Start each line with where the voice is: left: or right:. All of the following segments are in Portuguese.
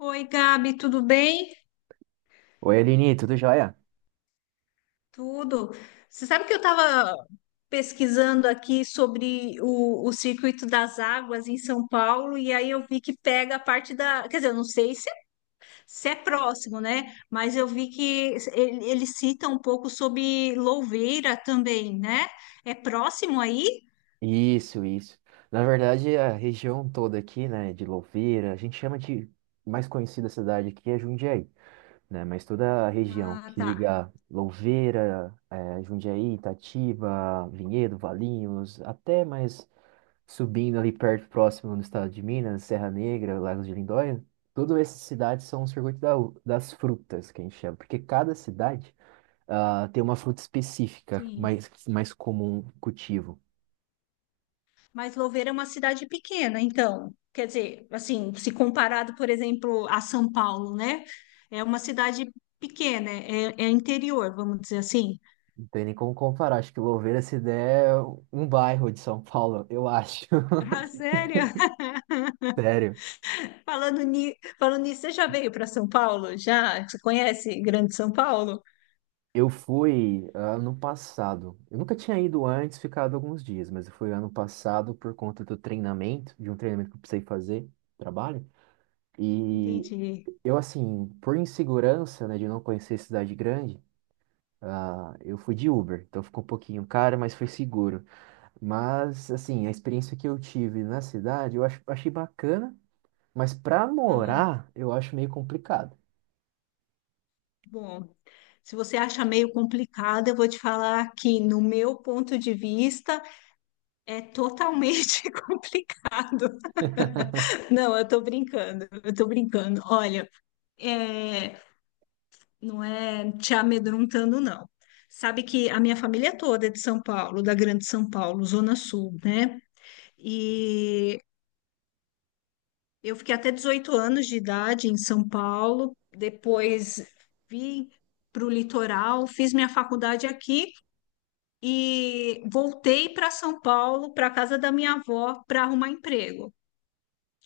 left: Oi, Gabi, tudo bem?
right: Oi, Aline, tudo jóia?
left: Tudo. Você sabe que eu estava pesquisando aqui sobre o circuito das águas em São Paulo e aí eu vi que pega a parte da. Quer dizer, eu não sei se é próximo, né? Mas eu vi que ele cita um pouco sobre Louveira também, né? É próximo aí?
right: Isso, isso. Na verdade, a região toda aqui, né, de Louveira, a gente chama de mais conhecida cidade aqui é Jundiaí, né? Mas toda a região
left: Ah,
right: que
left: tá.
right: liga Louveira, Jundiaí, Itatiba, Vinhedo, Valinhos, até mais subindo ali perto, próximo no estado de Minas, Serra Negra, Lagos de Lindóia, todas essas cidades são o circuito das frutas, que a gente chama, porque cada cidade tem uma fruta específica
left: Sim.
right: mais comum cultivo.
left: Mas Louveira é uma cidade pequena, então, quer dizer, assim, se comparado, por exemplo, a São Paulo, né? É uma cidade pequena, é interior, vamos dizer assim.
right: Não tem nem como comparar. Acho que Louveira, se der, é um bairro de São Paulo, eu acho.
left: Ah, sério?
right: Sério.
left: Falando nisso, você já veio para São Paulo? Já? Você conhece Grande São Paulo?
right: Eu fui ano passado. Eu nunca tinha ido antes, ficado alguns dias, mas eu fui ano passado por conta do treinamento, de um treinamento que eu precisei fazer, trabalho. E
left: Entendi.
right: eu, assim, por insegurança, né, de não conhecer cidade grande, eu fui de Uber. Então ficou um pouquinho caro, mas foi seguro. Mas, assim, a experiência que eu tive na cidade, eu achei bacana. Mas pra
left: Ah,
right: morar, eu acho meio complicado.
left: bom, se você acha meio complicado, eu vou te falar que, no meu ponto de vista, é totalmente complicado. Não, eu tô brincando, eu tô brincando. Olha. é, não é te amedrontando, não. Sabe que a minha família toda é de São Paulo, da Grande São Paulo, Zona Sul, né? E eu fiquei até 18 anos de idade em São Paulo, depois vim para o litoral, fiz minha faculdade aqui e voltei para São Paulo, para a casa da minha avó, para arrumar emprego.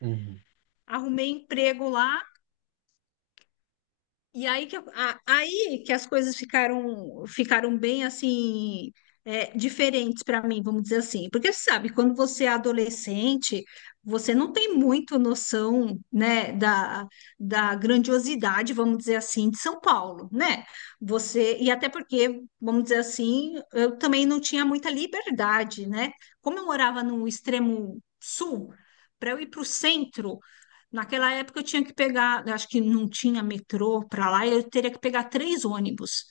right: Uhum.
left: Arrumei emprego lá. E aí que as coisas ficaram bem assim, diferentes para mim, vamos dizer assim. Porque você sabe, quando você é adolescente, você não tem muito noção, né, da grandiosidade, vamos dizer assim, de São Paulo, né? Você e até porque, vamos dizer assim, eu também não tinha muita liberdade, né? Como eu morava no extremo sul, para eu ir para o centro. Naquela época eu tinha que pegar, eu acho que não tinha metrô para lá, eu teria que pegar 3 ônibus.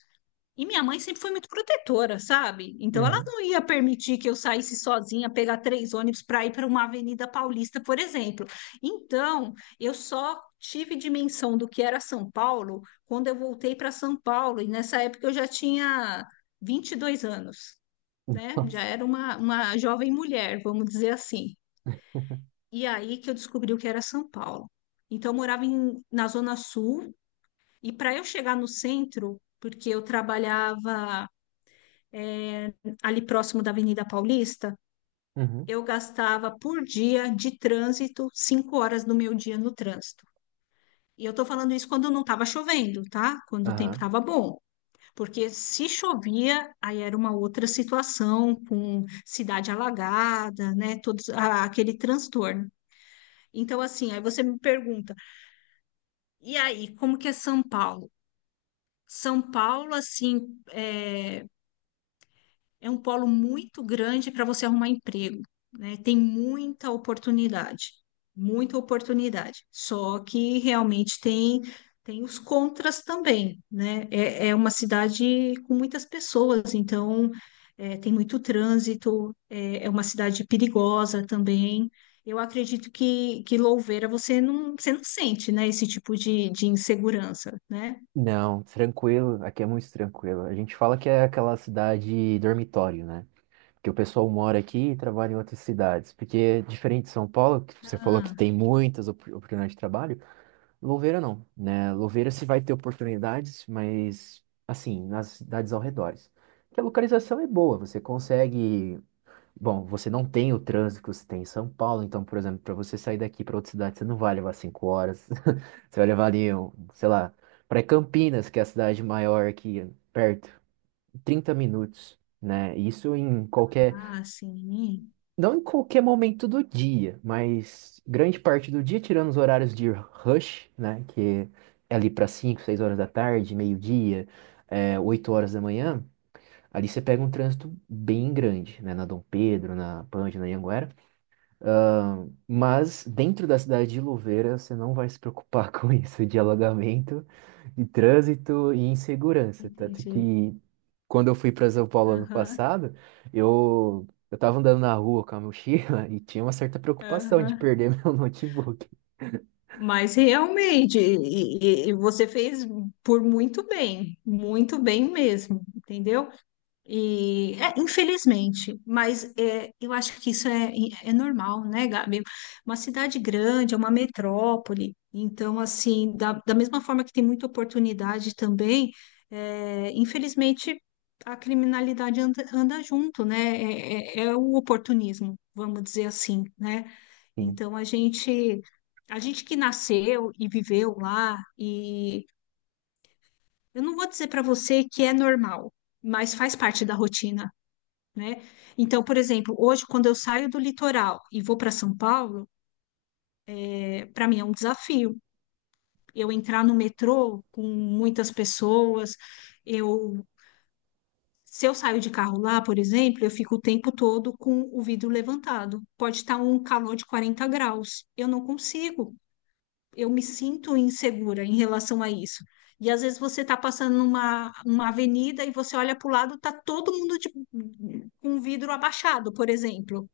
left: E minha mãe sempre foi muito protetora, sabe? Então ela
right: Uhum.
left: não ia permitir que eu saísse sozinha, pegar 3 ônibus para ir para uma Avenida Paulista, por exemplo. Então, eu só tive dimensão do que era São Paulo quando eu voltei para São Paulo, e nessa época eu já tinha 22 anos, né?
right: Nossa.
left: Já era uma jovem mulher, vamos dizer assim. E aí que eu descobri o que era São Paulo. Então, eu morava na Zona Sul, e para eu chegar no centro, porque eu trabalhava eh, ali próximo da Avenida Paulista,
right: Uhum.
left: eu gastava por dia de trânsito 5 horas do meu dia no trânsito. E eu estou falando isso quando não estava chovendo, tá? Quando o tempo
right: Aham.
left: estava bom. Porque se chovia, aí era uma outra situação, com cidade alagada, né? Todos, aquele transtorno. Então, assim, aí você me pergunta. E aí, como que é São Paulo? São Paulo, assim, é, um polo muito grande para você arrumar emprego, né? Tem muita oportunidade, muita oportunidade. Só que realmente tem os contras também, né? É uma cidade com muitas pessoas, então tem muito trânsito, é, é uma cidade perigosa também. Eu acredito que Louveira você não sente, né, esse tipo de insegurança, né?
right: Não, tranquilo. Aqui é muito tranquilo. A gente fala que é aquela cidade dormitório, né? Que o pessoal mora aqui e trabalha em outras cidades. Porque é diferente de São Paulo, que você falou que
left: Ah,
right: tem muitas oportunidades de trabalho, Louveira não, né? Louveira se vai ter oportunidades, mas, assim, nas cidades ao redor. Porque a localização é boa, você consegue. Bom, você não tem o trânsito que você tem em São Paulo, então, por exemplo, para você sair daqui para outra cidade, você não vai levar 5 horas. Você vai levar ali, um, sei lá, para Campinas, que é a cidade maior aqui perto, 30 minutos, né? Isso em qualquer,
left: ah, sim,
right: não em qualquer momento do dia, mas grande parte do dia, tirando os horários de rush, né? Que é ali para 5 6 horas da tarde, meio-dia, 8 horas da manhã. Ali você pega um trânsito bem grande, né? Na Dom Pedro, na Pândio, na Anhanguera. Ah, mas dentro da cidade de Louveira, você não vai se preocupar com isso, de alagamento, de trânsito e insegurança. Tanto
left: entendi.
right: que quando eu fui para São Paulo ano
left: Aham,
right: passado, eu estava andando na rua com a mochila e tinha uma certa preocupação de
left: aham.
right: perder meu notebook.
left: Mas realmente, e você fez por muito bem mesmo, entendeu? E, infelizmente, mas eu acho que isso é normal, né, Gabi? Uma cidade grande, é uma metrópole, então, assim, da mesma forma que tem muita oportunidade também, infelizmente, a criminalidade anda junto, né? É o oportunismo, vamos dizer assim, né?
right: Sim.
left: Então, a gente que nasceu e viveu lá, e eu não vou dizer para você que é normal, mas faz parte da rotina, né? Então, por exemplo, hoje, quando eu saio do litoral e vou para São Paulo, para mim é um desafio. Eu entrar no metrô com muitas pessoas, eu. Se eu saio de carro lá, por exemplo, eu fico o tempo todo com o vidro levantado. Pode estar um calor de 40 graus. Eu não consigo. Eu me sinto insegura em relação a isso. E às vezes você está passando numa avenida e você olha para o lado, está todo mundo com o vidro abaixado, por exemplo.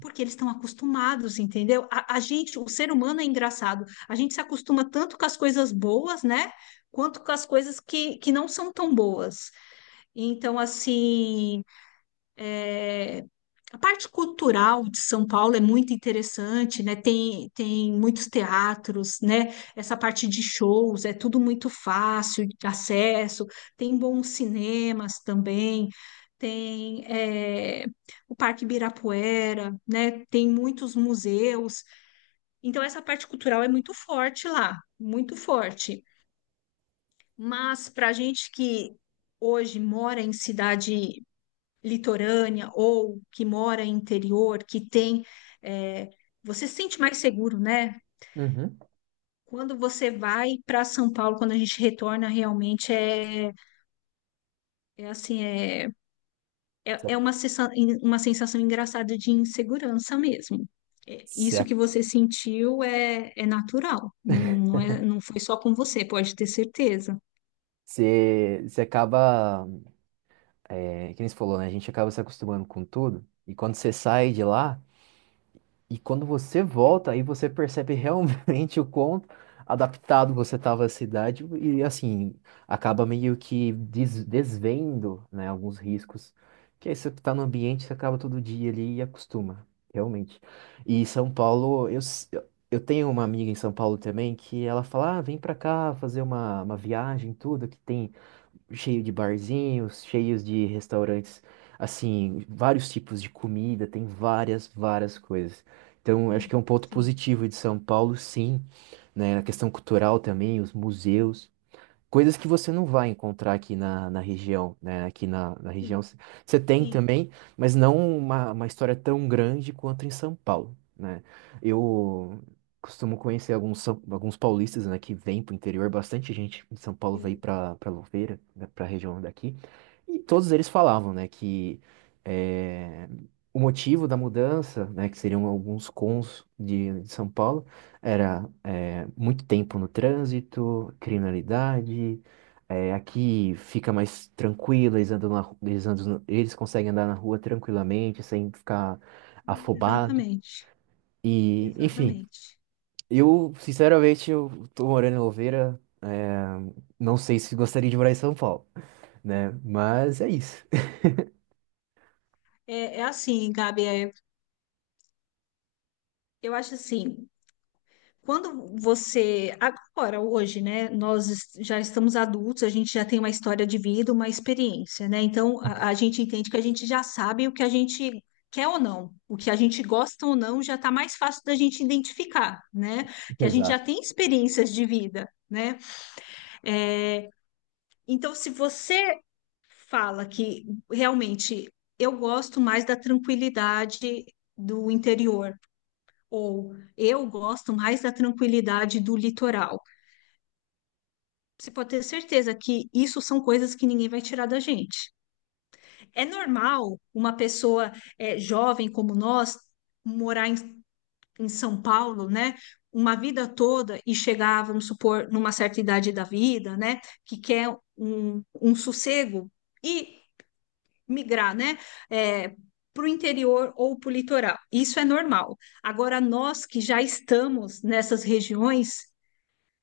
left: Porque eles estão acostumados, entendeu? A gente, o ser humano é engraçado. A gente se acostuma tanto com as coisas boas, né? Quanto com as coisas que não são tão boas. Então, assim, é, a parte cultural de São Paulo é muito interessante, né? Tem muitos teatros, né? Essa parte de shows é tudo muito fácil de acesso, tem bons cinemas também, tem o Parque Ibirapuera, né? Tem muitos museus. Então, essa parte cultural é muito forte lá, muito forte. Mas para a gente que hoje mora em cidade litorânea ou que mora em interior, que tem. é, você se sente mais seguro, né?
right: Uhum.
left: Quando você vai para São Paulo, quando a gente retorna, realmente é, é, assim, é uma sensação engraçada de insegurança mesmo. É, isso
right: Você,
left: que você sentiu é natural, não, não é, não foi só com você, pode ter certeza.
right: você acaba, que nem você falou, né? A gente acaba se acostumando com tudo. E quando você sai de lá, e quando você volta, aí você percebe realmente o quão adaptado você estava à cidade e, assim, acaba meio que desvendo, né, alguns riscos. Que aí você tá no ambiente, você acaba todo dia ali e acostuma, realmente. E São Paulo, eu tenho uma amiga em São Paulo também que ela fala: "Ah, vem pra cá fazer uma, viagem, tudo, que tem cheio de barzinhos, cheios de restaurantes, assim, vários tipos de comida, tem várias, várias coisas. Então, eu acho que
left: Sim,
right: é um ponto
left: sim,
right: positivo de São Paulo, sim, né? A questão cultural também, os museus, coisas que você não vai encontrar aqui na região, né? Aqui na região
left: sim,
right: você tem
left: sim,
right: também, mas não uma história tão grande quanto em São Paulo, né? Eu costumo conhecer alguns paulistas, né, que vêm para o interior, bastante gente em São Paulo veio
left: sim.
right: para Louveira, para a região daqui, e todos eles falavam, né, que eh, o motivo da mudança, né, que seriam alguns cons de São Paulo, era muito tempo no trânsito, criminalidade. É, aqui fica mais tranquilo, eles andam na, ru- eles andam, na- eles conseguem andar na rua tranquilamente, sem ficar afobado.
left: Exatamente,
right: E, enfim,
left: exatamente.
right: eu, sinceramente, eu tô morando em Louveira. Não sei se gostaria de morar em São Paulo, né? Mas é isso.
left: É assim, Gabi, Eu acho assim, quando você, agora, hoje, né, nós já estamos adultos, a gente já tem uma história de vida, uma experiência, né? Então, a gente entende que a gente já sabe o que a gente quer ou não, o que a gente gosta ou não, já está mais fácil da gente identificar, né? Que a gente já
right: Exato,
left: tem experiências de vida, né? É, então, se você fala que realmente eu gosto mais da tranquilidade do interior, ou eu gosto mais da tranquilidade do litoral. Você pode ter certeza que isso são coisas que ninguém vai tirar da gente. É normal uma pessoa jovem como nós morar em São Paulo, né? Uma vida toda e chegar, vamos supor, numa certa idade da vida, né? Que quer um sossego e migrar, né? eh, para o interior ou para o litoral. Isso é normal. Agora, nós que já estamos nessas regiões,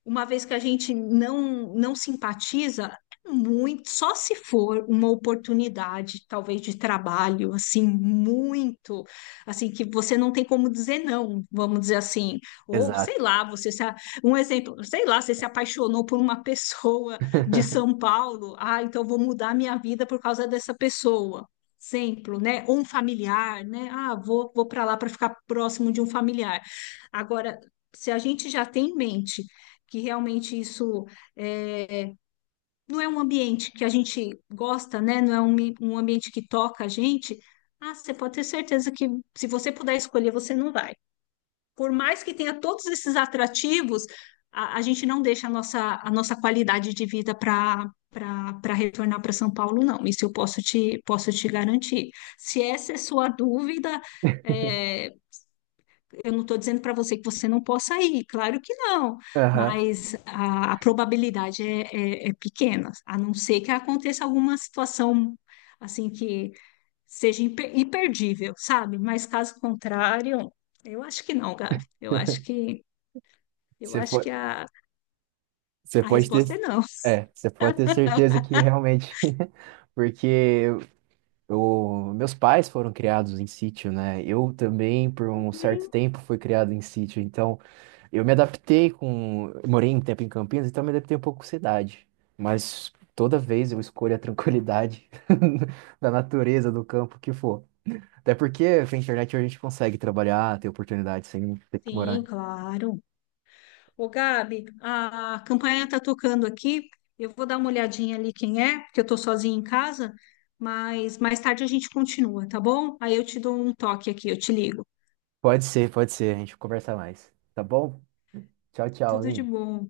left: uma vez que a gente não simpatiza, é muito, só se for uma oportunidade, talvez de trabalho, assim, muito, assim, que você não tem como dizer não, vamos dizer assim, ou sei
right: exato.
left: lá, você se, a- um exemplo, sei lá, você se apaixonou por uma pessoa de São Paulo, ah, então eu vou mudar minha vida por causa dessa pessoa. Exemplo, né? Ou um familiar, né? Ah, vou para lá para ficar próximo de um familiar. Agora, se a gente já tem em mente que realmente isso é, não é um ambiente que a gente gosta, né? Não é um ambiente que toca a gente. Ah, você pode ter certeza que se você puder escolher, você não vai. Por mais que tenha todos esses atrativos, a gente não deixa a nossa qualidade de vida para retornar para São Paulo, não. Isso eu posso te garantir. Se essa é sua dúvida, é, eu não estou dizendo para você que você não possa ir, claro que não,
right: Aham.
left: mas a probabilidade é pequena, a não ser que aconteça alguma situação assim que seja imperdível, sabe? Mas caso contrário, eu acho que não, Gabi. Eu acho que eu
right: Você
left: acho que
right: pode,
left: a,
right: você
left: a
right: pode ter,
left: resposta é não.
right: você pode ter certeza que realmente, porque eu, meus pais foram criados em sítio, né? Eu também, por um certo tempo, fui criado em sítio. Então, eu me adaptei com, eu morei um tempo em Campinas, então eu me adaptei um pouco com cidade. Mas toda vez eu escolho a tranquilidade da natureza, do campo, que for. Até porque com a internet a gente consegue trabalhar, ter oportunidade sem ter que morar.
left: Sim, claro. Ô, Gabi, a campanha está tocando aqui. Eu vou dar uma olhadinha ali quem é, porque eu estou sozinha em casa, mas mais tarde a gente continua, tá bom? Aí eu te dou um toque aqui, eu te ligo.
right: Pode ser, pode ser. A gente conversa mais. Tá bom? Tchau, tchau,
left: Tudo de
right: Aline.
left: bom.